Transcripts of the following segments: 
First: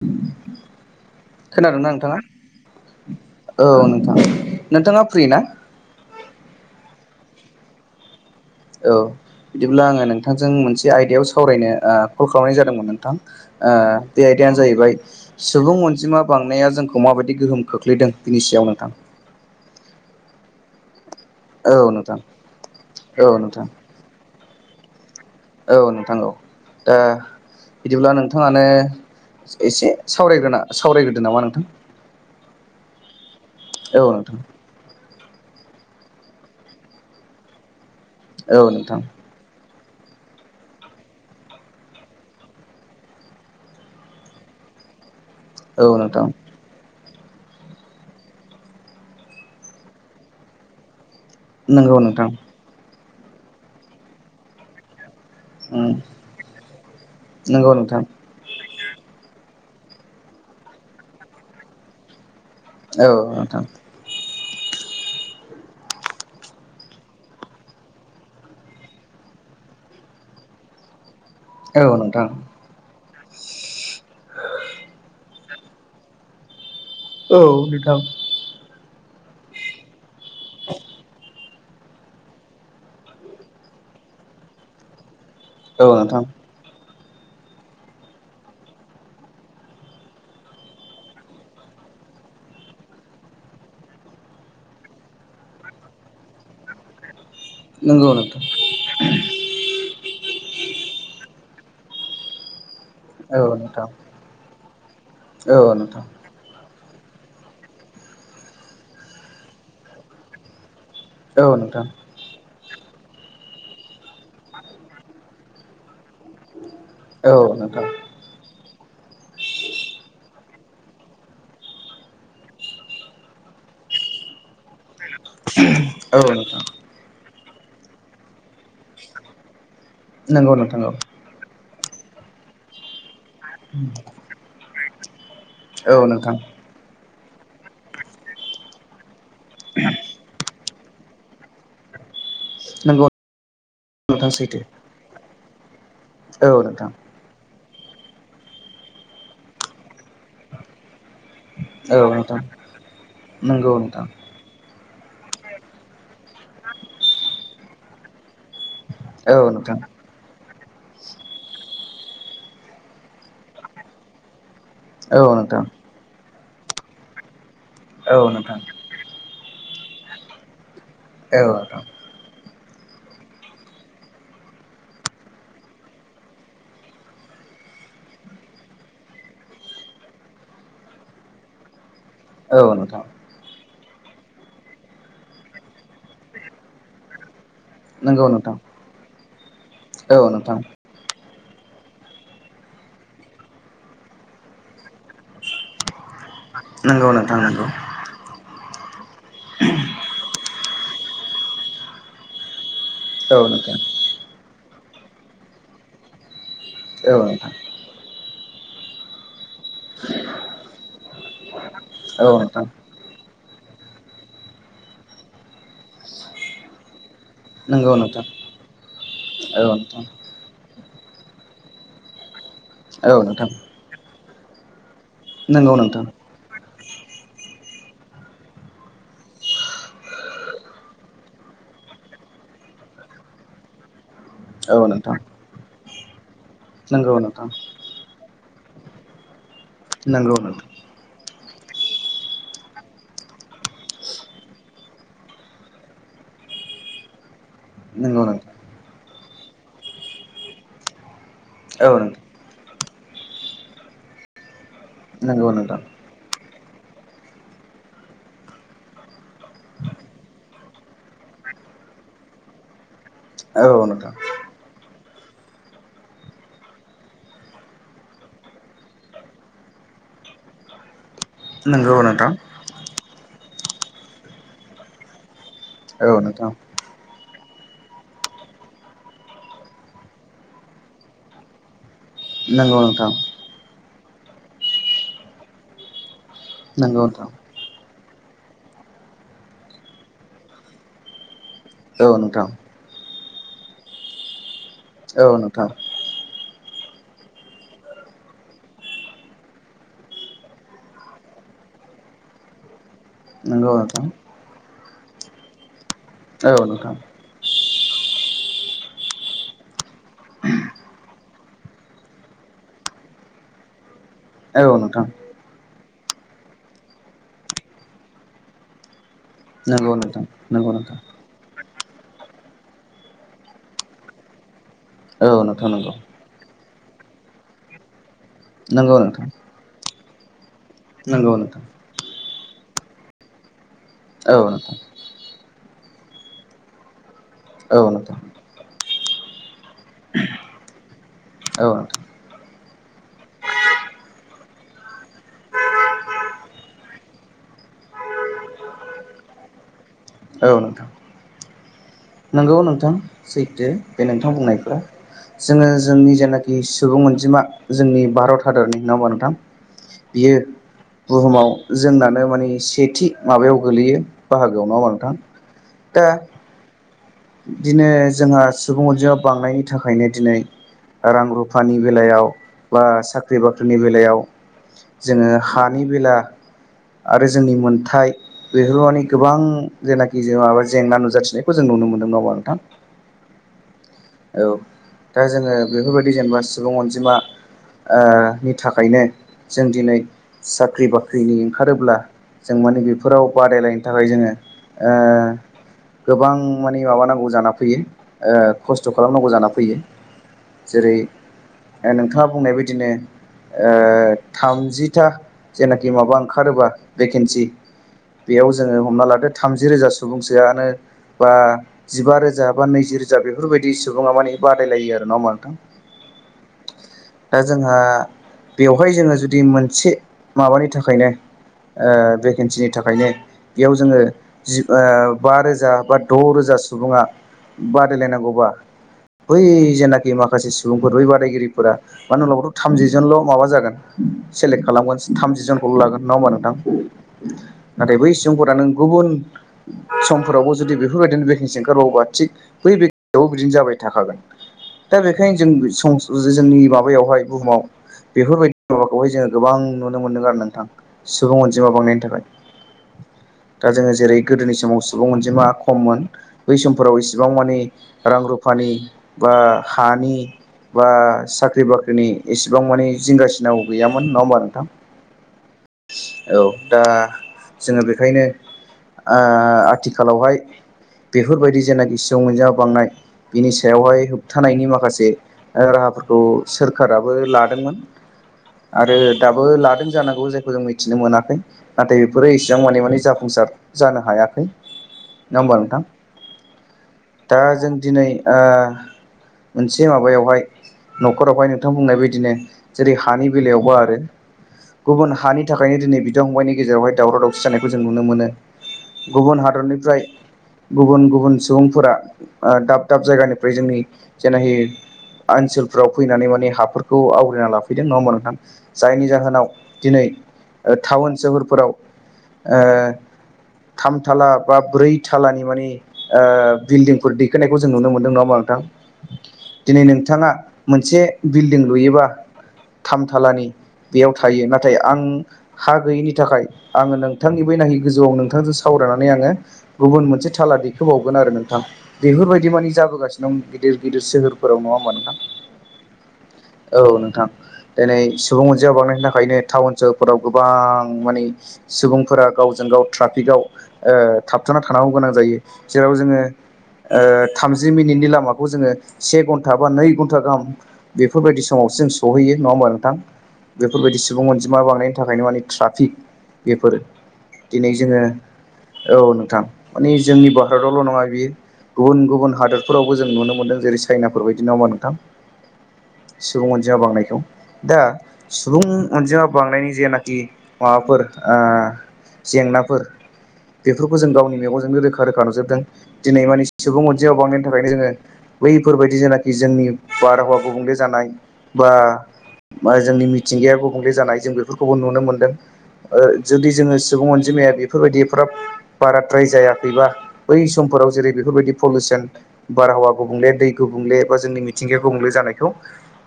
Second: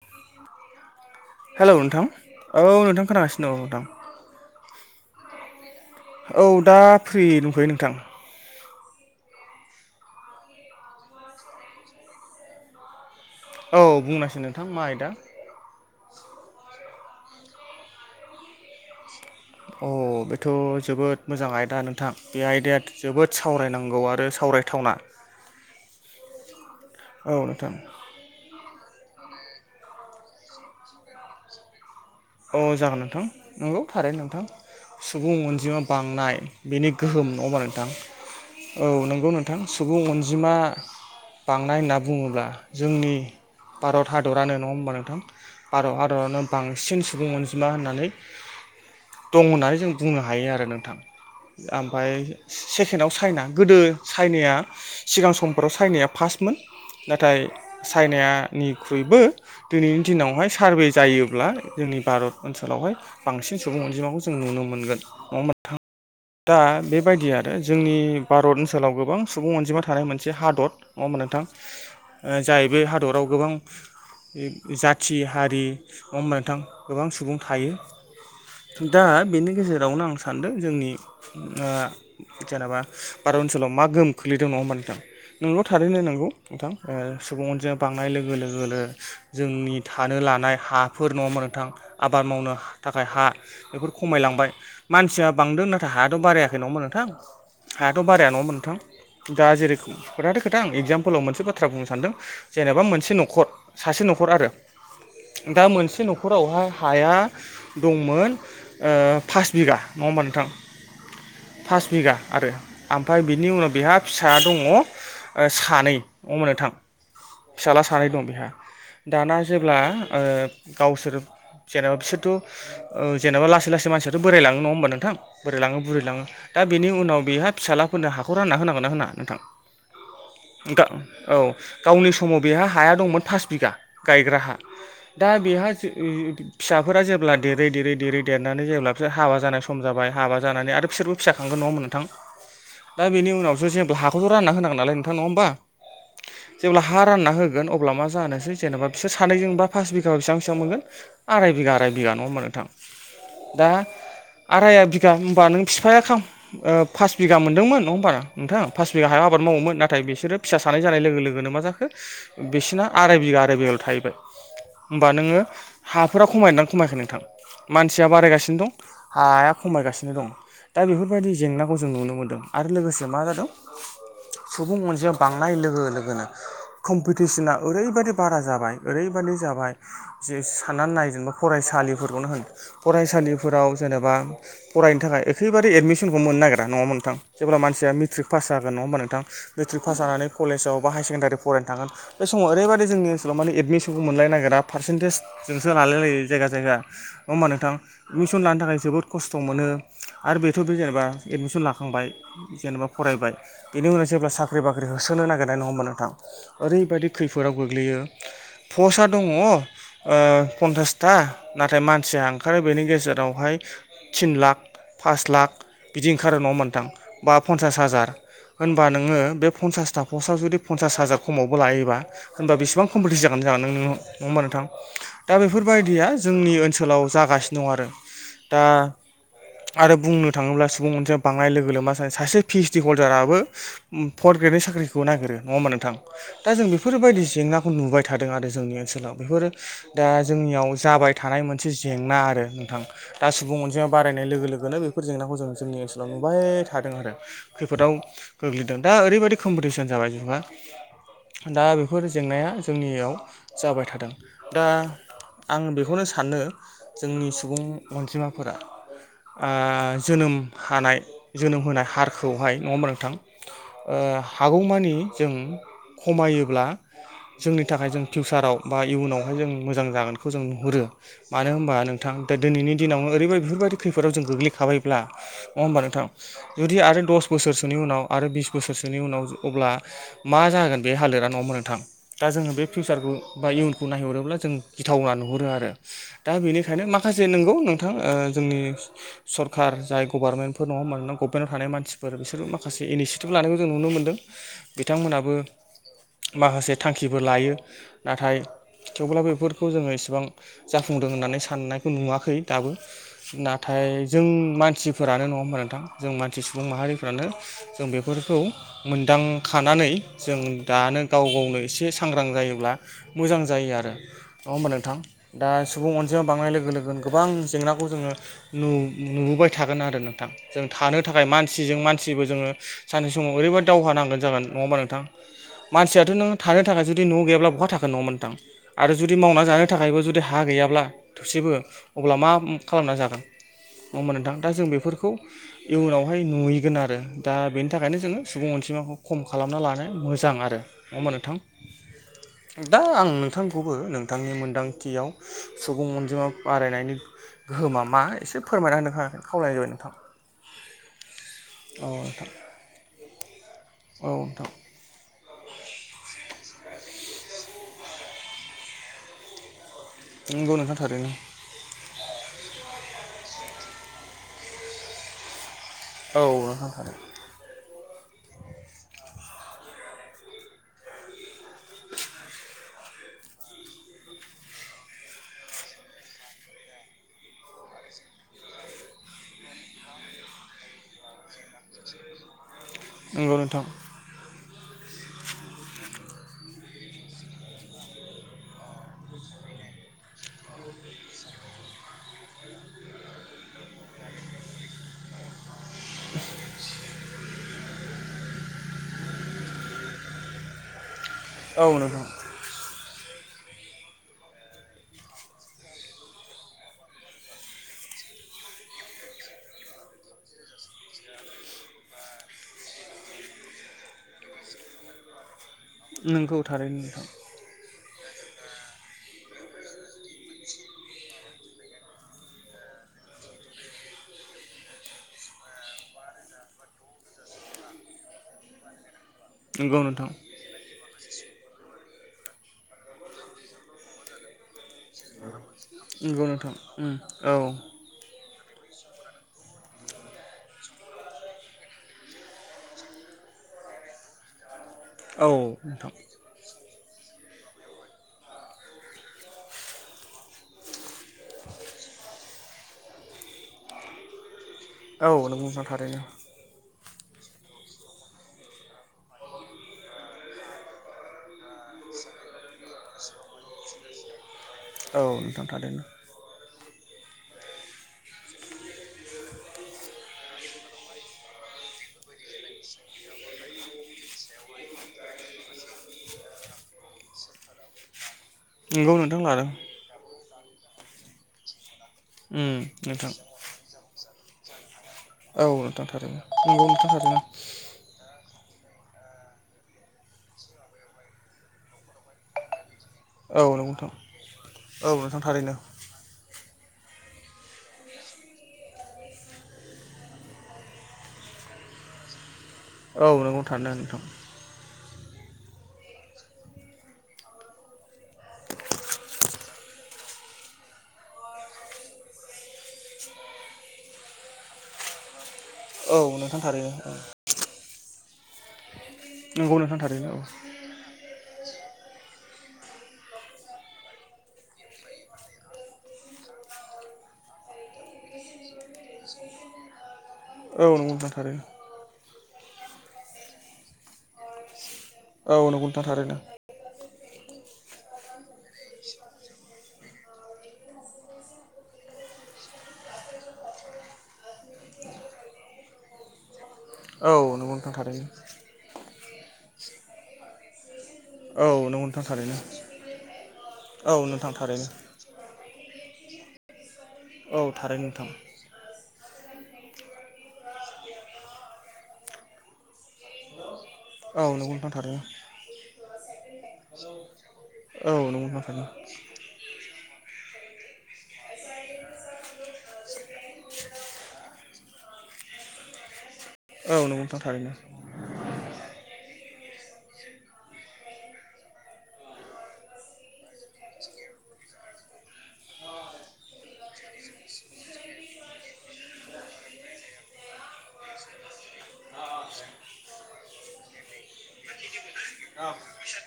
[unintelligible] Hello खोनादों ना नोंथां नोंथाङा औ नोंथां खोनागासिनो औ नोंथां नोंथाङा फ्रि ना? औ दा फ्रि दंथयो नोंथां। औ बिदिब्ला आङो नोंथांजों मोनसे आयदायाव सावरायनो ओ- कल खालामनाय जादोंमोन नोंथा? औ ओ-बे बुंनायसाय आयदायानो नोंथां मा जाहैबाय आयदा सुबुं अनजिमा बांनाया जों खौ माबायदि गोहोम खोख्लैदों बिनि सायाव नोंथां। औ बेथ जोबोद। मोजां आयदा नोंथां बे आयदाया औ जोबोद नोंथां सावरायनांगौ आरो सावरायथावना। औ नोंथां औ दा औ नोंथां बिदिब्ला नोंथाङानो। एसे सावरायोना सावरायग्रोदो नामा नोंथां। अ जागोन नोंथां नंगौ थारै नोंथां। सुबुं अनजिमा बांनाय बेनि गोहोम नङा होमा नोंथां औ नंगौ नोंथां। सुबुं अनजिमा बांनाय होनना बुङोब्ला जोंनि भारत हादरानो नङा होमबा नोंथां। औ भारत नोंथां हादरनो बांसिन। सुबुं अनजिमा होननानै दं होननानै जों बुंनो हायो आरो नोंथां। नंगौ ओमफाय नोंथां सेकेणडआव चाइना गोदो चाइनाया। सिगां समफोराव उम सायनाया फार्टमोन नाथाय नंगौ नोंथां सायना निख्रुइबो। दिनैनि दिनावहाय सारभे जायोब्ला जोंनि भारत ओनसोलावहाय औ बांसिन नोंथां सुबुं अनजिमाखौ। जों नुनो मोनगोन नङा होनबा नोंथां। दा बेबायदि आरो जोंनि भारत ओनसोलाव गोबां सुबुं अनजिमा थानाय मोनसे हादर नङा होनबा नो औ नोंथां जाय बे हादराव गोबां जाथि हारि नङा होनबा नोंथां। गोबां सुबुं औ थायो नोंथां दा बेनि गेजेरावनो आं सानदों जोंनि। ओ-जेनेबा भारत ओनसोलाव मा गोहोम खोलैदों नङा होमबा नोंथां । नोंगौ औ थारैनो नोंथां नांगौ नोंथां। ओ-सुबुंअनजिमा बांनाय लोगो लोगोन जोंनि थानो लानाय हाफोर नङा होनबा नोंथां आबाद मावनो थाखाय हा बेफोर खमायलांबाय मानसिया बांदों नाथाय हायाथ बारायाखै नङा होनबा नोंथां हायाथ बाराया नङामोन नोंथां दा जेरेखम खोथाथ खोथां एकजाम पलआव मोनसे बाथ्रा बुंनो सानदों जेनेबा बा मोनसे नश नखर औ नोंथां सासे नखर आरो दा औ मोनसे नोंथां नखरावहाय। हाया दंमोन ओ-फास बिगा नङा होमबा नोंथां । औ नोंथां फास बिगा आरो ओमफाय बिनि उनाव बेहा फिसा दङ सानै अ मोन नोंथां। औ फिसाज्ला नोंथां सानै दं बेहा दाना जेब्ला ओ-गावसोर। जेनेबा बिसोरथ ओ-जेनबा लासै लासै मानसियाथ बोरायलाङो नङा होनोमबा नोंथां। बोराय लाङो बुरै औ लाङो दा नोंथां बेनि उनाव बेहा फिसालाफोरनो हाखौ रानना होनांगोन ना होनाङा नोंथां। नंगौ नोंथां औ गावनि समाव बेहा हाया दंमोन फास बिगा गायग्रा हा दा बेहा औ नोंथां [unintelligible] फिसाफोरा जेब्ला देरै देरै देरै देरनानै जेब्ला बिसोर हाबा जानाय सम जाबाय हाबा जानानै आरो बिसोरबो फिसा खांगोन न नोंथां दा नंगौ बेनि उनावसो जेब्ला हाखौथ नोंथां रानना सैथो होनांगौ नालाय नोंथां नङा होमबा औ जेब्ला नोंथां हा रानना होगोन। अब्ला मा जानोसै जेनेबा बिसोर सानैजोंबा फास बिघा बेसेब बिसिबां मोनगोन‌ आराय बिगा आराय बिघा नङा होनबा नोंथां। दा नंगौ नोंथां आराइ आ बिगा होनोमबा नों बिफाया खाम ओ-पास बिगा मोनदोंमोन नङा होनबा नोंथां? पास बिगा हायाव औ आबाद मावोमोन नोंथां नाथाय बिसोरो। फिसा सानैानाय जानाय लोगो लोगोनो मा जाखो बिसिना आराय बिगा आराय बिगाल थाहैबाय। होमबा औ नोङो नोंथां हाफोरा खमायनानै खमायखै नोंथां मानसिया औ नोंथां बारायगासिनो दं हाया खमायगासिनो दं दा बेफोरबायदि औ जेंनाखौ नोंथां जों नुनो मोनदों आरो लोगोसे मा जादों? सुबुं अनजायाव बांनाय लोगो लोगोनो कम्पिटिसना ओरैबायदि बारा जाबाय ओरैबा जाब साननानै नायेनबा फसालिफोरखौनो होन औ नोंथां फसालिफोराव। जेनेबा फरायनो थाखाय ओखैबारि एदमिसनखौ मोननो नागिरा नङामोनथां। जेब्ला मानसिया नंगौ मेट्रिक पास नोंथां जागोन नङा होनबा नोंथां मेट्रिक पास औ ज नोंथां कलेजाव बा हायार सेकण्डारि फरायनो थांगोन बे समाव ओरैबायदि जोंनि ओनसोलाव माने एडमिसनखौ मोनलायनो नागिरा पारसेन्टेज जजोंसो लालाय लायो। जायगा जायगा नंगौ नंआ होमबा नंगौ नोंथां। एडमिसन लानो थाखाय जोबोद खस्थ' मोनो आरो बेथ' जेनेबा एडमिसन लाखांबाय जेनेबा फरायबाय औ नोंथां बिनि उनाव जेब्ला साख्रि बाख्रि होसोनो नागिरनाय नङा होनबा नोंथां। ओरैबायदि औ नोंथां खैफोदाव गोग्लैयो पसआ दङ पन्सासथा नाथाय मानसिया औ ओंखारो नोंथां बेनि गेजेरावहाय थिन लाख पास लाख बिदि ओंखारो न' मोनथां बा पन्सास नंगौ हाजार नोंथां होनबा नोङो बे औ पन्सासथा नोंथां पसास जुदि फथास हाजार खमावबो लायोबा होनोमबा बेबां औ कम्पिटिस जानो नोंथां जागोन न नङ होमा नोंथां। दा नंगौ नोंथां बेफोरबायदिया जोंनि ओनसोलाव जागासिनो दं आरो दा। आरो बुंनो थाङोब्ला सुबुं मोनसेया बाङनाय लोगो लोम मा सानो सासे पिसड हल्दाराबो फर्थ ग्रेडनि औ साख्रिखौ नोंथां नागिरो नङा होमा नोंथां! दा जों नंगौ बेफोरबायदि नोंथां जेंनाखौ नुबाय थादों आरो। जोंनि ओनसोलाव बेफोरो दा नंगौ नोंथां जोंनियाव जाबाय थानाय मोनसे जेंना आरो नोंथां दा सुबुं अनजिमाया बारायनाय लोगो लोगोनो बेफोर जेंनाखौ जों जोंनि ओनसोलाव थांबाय थादों आरो खैफोदाव नंगौ नोंथां गोग्लैदों दा ओरैबायाददि कम्पिटिसन जाबाय जुगा। दा औ बेफोर नोंथां जेंनाया जोंनियाव जाबाय थादों। दा नंगौ आं नोंथां बेखौनो सानो जोंनि सुबुं अनजिमाफोरा ओ जोनोम हानाय जोनोम होनाय हारखौहाय नङा होमबा नोंथां? औ ओ नोंथां हागौमानि जों खमायोब्ला जोंनि थाखाय जों फिउचाराव बा इयुनावहाय जों मोजां जागोनखौ जों नुहुरो मानो होनोमबा नोंथां ।दा दिनैनि दिनाव ओरैदि बेफोरबायदि खैफोदाव जों गोग्लैखाबायब्ला नङा होमबा नोंथां जुदि आरो दस बोसोरसोनि उनाव आरो बिस बोसोरसोनि उनाव अब्ला मा जागोन बे हालोदा न'मोन नोंथां। दा जोङो बे नंगौ नोंथां फिउचसारखौ बा इयुनखौ नायहरोब्ला जों गिथावना नुहरो आरो। दा बेनिखायनो नंगौ माखासे नोंथां नोंगौ नोंथां। जोंनि सरखारार जाय गभारनमेन्टफोर नङा मानोना गभमेन्टआव थानाय मानसिफोर औ नोंथां बिसोरबो माखासे इनिसिटि थिफ लानायखौ जों नुनो मोनदों बिथांमोनाबो औ नोंथां माखासे थांखिबो लायो नाथाय थेवब्ला बेफोरखौ जोङो इसेबां जाफुंदों होननानै साननायखौ नुवाखै दाबो। नंगौ नाथाय नोंथां जों मानसिफोरानो नङा होमबा नोंथां जों मानसि सुबुं औ नोंथां माहारिफ्रानो जों बेफोरखौ मोनदांखानानै जों दानो गाव गावनो एसे सांग्रां जायोब्ला मोजां जायो आरो नंङा होनबा नोंथां दा सुबुं अन जिमा बांनाय लोगो लोगोनो गोबां जेंनाखौ जोङो नु नुबोबाय थागोन नंगौ आरो नोंथां जों नंगौ नोंथां थानो थाखाय मानसिजों मानसि मानसिबो जोङो सानसेै समाव ओरैबाददि दावहा नांगोन जागोन नङा होमबा नोंथां औ नोंथां मानसियाथ' नों थानो थाखायसो न गैयाब्ला बहा थागोन नङा होमबा नोंथां आरो नंगौ नंगौ जुदि नोंथां मावनानै जानो थाखायबो जुदि हा गैया अब्ला नंगौ थोरसेबो नोंथां अब्ला मा खालामना जागोन नङा होमब नोंथां दा जों बेफोरखौ इयुनावहाय नुहैगोन आरो दा बेनि औ थाखायनो जोङो नोंथां सुबुं अनसजिमाखौ खम खालामना लानाया मोजां आरो नङा होमा नोंथां औ नोंथां दा आं नों- थांखौबो नोंथांनि मोनदांथियाव सुबुं अनजिमा बारायनायनि गोहोमा मा ए से फोरायना होनोहा खावलाय जाबाय नोंथां। औ नोंथां। औ नोंथां नोंगौ नोंथां सैथो बे नोंथां बुंनायफोरा। जोङो जोंनि जेनाखि सुबुं अनजिमा जोंनि भारत हादरनि नङा होमबा नोंथां।? बियो नंगौ नोंथां थारैनो बुहुमाव जोंनानो माने सेथि माबायाव गोलैयो बाहागोआव नङा होमबा नोंथां। औ [unintelligible] बिदिनो जोंहा सुबुं अनजिमा बांनायनि थाखायनो दिनै रां रुफानि बेलायाव बा साख्रि बाख्रिनि बेलायाव जोङो हानि बेला आरो जोंनि मोनथाय बेफोर माने गोबां जेनाखि जों माबा जेंना नुजाथिनायखौ जों नुनो मोनो नंगौ नोंथां। नोंगौ नोंथां औ दा जोङो बेफोरबायदि जेनेबा सुबुं अनजिमा ओ नि थाखायनो जों दिनै साख्रि बाख्रिनि ओंखारोब्ला जों माने बेफोराव बादायलायनो थाखाय जोङो ओ गोबां माने माबानांगौ जाना फैयो ओ खस्थ' खालामनांगौ जाना फैयो जेरै औ ओ नोंथां नोंथाङा बुंनाय बायदिनो ओ थामजिथा जेनाखि माबा ओंखारोबा भेकेन्सि बेयाव जोङो हमना लादो थामजि रोजा सुबुंसोआनो बा जिबा रोजा बा नैजि रोजा बेफोरबायदि सुबुङा माने बादायलायो आरो नङा होमबा नोंथां नोंगौ थारैनो नोंथां दा जोंहा बेवहाय जोङो जुदि मोनसे माबानि थाखायनो ओ भेकेन्सिनि थाखायनो बेयाव जोङो जि ओ बा रोजा बा द' रोजा सुबुङा बादायलायनांगौबा बै नोंथां नंगौ नोंथां जेनाखि माखासे सुबुंफोर बै बादायगिरि फोरा मानो लगावब्लाबथ' थामजि जोनल' माबा जागोन सेलेक्ट खालामगासिन थामजि जोनखौल' लागोन नङा नंगौ होमबा नोंथां उम औ नाथाय बै स जुंफोरा नों गुबुन समफोरावबो जुदि बे फोरबायदिनो भेकिनसि ओंखारबावोबा थिग बै भेक टावबो बिदिनो जाबाय थाखागोन। दा औ बेखायनो नोंथां जों सम जे जोंनि [unintelligible] बैयावहाय बुहुमाव बेफोरबायदि माबाखौहाय जोङो गोबां नुनो मोनदों आरो नोंथां सुबुं अनजिमा बांनायनि थाखाय दा जोङो जेरै गोदोनि समाव सुबुं औ अनजिमा नंगौ नोंथां थारैनो खममोन बै समफोराव इसेबां मानि रां रुफानि बा हानि बा साख्रि बाख्रिनि एसेबां मानि जिंगासिनांगौ गैयामोन नङा होमबा नोंथां औ नोंथां थारैनो औ दा जोङो बेखायनो आ आथिखालावहाय बेफोरबायदि जेनानि सियाव मोनजा बांनाय बिनि सायावहाय होबथानायनि माखासे ओ राहाफोरखौ सोरखाराबो लादोंमोन आरो नंगौ नोंथां दाबो लादों जानांगौ जायखौ जों मिथिनो मोनाखै नाथाय इफोरो उम एसिबां माने माने नोंथां जाफुंसार जानो हायाखै नङा औ होमबा नोंथां थारैनो नंगौ नोंथां थारैनो दा जों दिनै आह मोनसे माबायावहाय न'खरावहाय नोंथां बुंनाय बायदिनो जेरै हानि औ नंगौ बेलायावबो नोंथां आरो औ गुबुन नोंथां हानि थारैनो थाखायनो दिनै बिदा फंबायनि गेजेरावहाय दावराव दावसि जानायखौ जों नुनो मोनो गुबुन हादरनिफ्राय गुबुन गुबुन सुबुंफोरा ओ दाब दाब औ नंगौ जायगानिफ्राय थारैनो जोंनि नोंथां जेनाखि आनसोलफ्राव फैनानै माने हाफोरखौ आवग्रिना लाफैदों नङा होमबा नोंथां जायनि जाहोनाव दिनै ओ टाउन सोहोरफोराव ओ थामथाला बा ब्रै थालानि मानि औ ओ नोंथां थारैनो औ बिल्डिंफोर दैखोनायखौ जों नुनो मोन्दों नङा ओमबा नोंथां? नंगौ नोंथां दिनै थारैनो औ नोंथाङा मोनसे बिल्डिं लुयोबा थामथालानि बेयाव थायो नाथाय आं हा गैयिनि थाखाय आङो नोंथांनि बैनाखि गोजौआव नोंथांजों सावराय नानै आंङो गुबुन मोनसे थाला औ नंगौ दैखोबावगोन आरो थारैनो नोंथां। बेफोरबायदि मानि जाबोगासिनो दं गिदिर गिदिर सोहफोराव नङा ओमबा नों औ नोंगौ नोंथां थारै नोंथां। औ नोंथां। दिनै सुबुं अनजिमा बांनायनि थाखायनो टाउन सहरफोराव गोबां माने सुबुंफोरा गाव जों गाव ट्राफिकआव ओ थाब थाना थानांगौ गोनां जायो जेराव जोङो ओ थामजि मिनिटनि लामाखौ जोङो से घन्टा बा नै घन्टा गाहाम बेफोरबायदि औ समावसो नंगौ जों नोंथां सहैयो। थारैनो नङा होमबा नोंथां? औ बेफोरबायदि नंगौ सुबुं नोंथां थारैनो औ नोंथां अनजिमा थारैनो बांनायनि थाखायनो माने ट्राफिक बेफोरो औ दिनै थारैनो जोङो नोंथां औ नोंथां माने जोंनि भारतावल' नङा बियो गुबुन गुबुन हादोरफोरावबो जों नुनो मोनदों। जेरै चाइनाफोर औ बादि नङा नंगौ होमबा नोंथां? थारैनो सुबुं अनजिया बांनायखौ। दा औ नंगौ नोंथां थारैनो सुबुं अनजिमा बांनायनि जेना खि माबाफोर ओ जेंनाफोर बेफोर खौ जों गावनि मेगनजोंनो रोखा रोखा नुजोबदों। दिनै माने औ सुबुं नंगौ अनजिमाया नोंथां बांनायनि थारैनो थाखायनो जोङो बैफोरबायदि जेंना जेंनि, बारहावा गुबुंले जानाय बा जोंनि मिथिंगाया गुबुंले जानाय जों बेफोरखौबो नुनो मोनदों। ओ जुदि जोङो सुबुं अनजिमाया बेफोरबायदि एफाराब बाराद्राय जायाखैबा बै समफोराव जेरै बेफोरबायदि पलिुसन बारहावा गुबुंले, दै गुबुं ले एबा जों मिथिंगाखौ गुबुंले जानायखौ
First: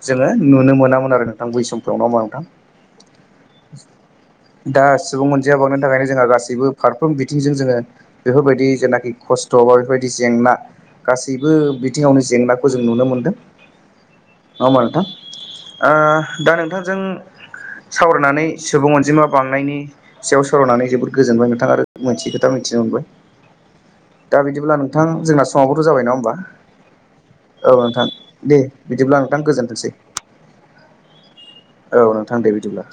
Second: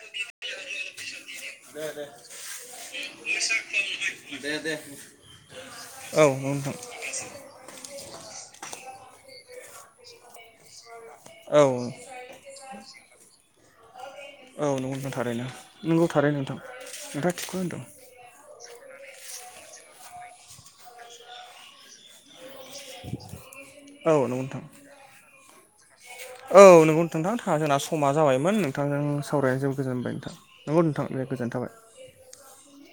जोङो नुनो मोनामोन आरो नोंथां बै समफ्राव। ना मा नोंथां? दा सुबुं अनजिमाया बावनो थाखायनो औ जोंहा नंगौ गासैबो नोंथां फारफ्रोम बि जों जोङो बेफोरबायदि जेनाखि खस्थ' बा बेफोरबायदि जेंना गासैबो औ बिथिङावनो जेंनाखौ जों नुनो मोनदों। नङा औ होमबा नंगौ नोंथां? थारैनो ओ नंगौ थारैनो दा नोंथां नोंथांजों नोंथाङा थिगखौनो सावरायनानै सुबुं अनजिमा बांनायनि सायाव सर'नानै जोबोद गोजोनबाय नोंथां आरो मोनथिगोन दा मिथिनो मोनबाय। होनदों औ दा नंगौ बिदिब्ला नोंथां जोंना समाबोथ' जाबाय नंङा ओम औ नोंगौ नोंथां जोंना समा दे जाबायमोन। नोंथांजों बिदिब्ला नोंथां सावरायनो जोबोद गोजोनथोंसै गोजोन मोनबाय नोंथां नोंगौ नोंथां। गोजोनाय थाबाय। औ नोंथां दे बिदिब्ला।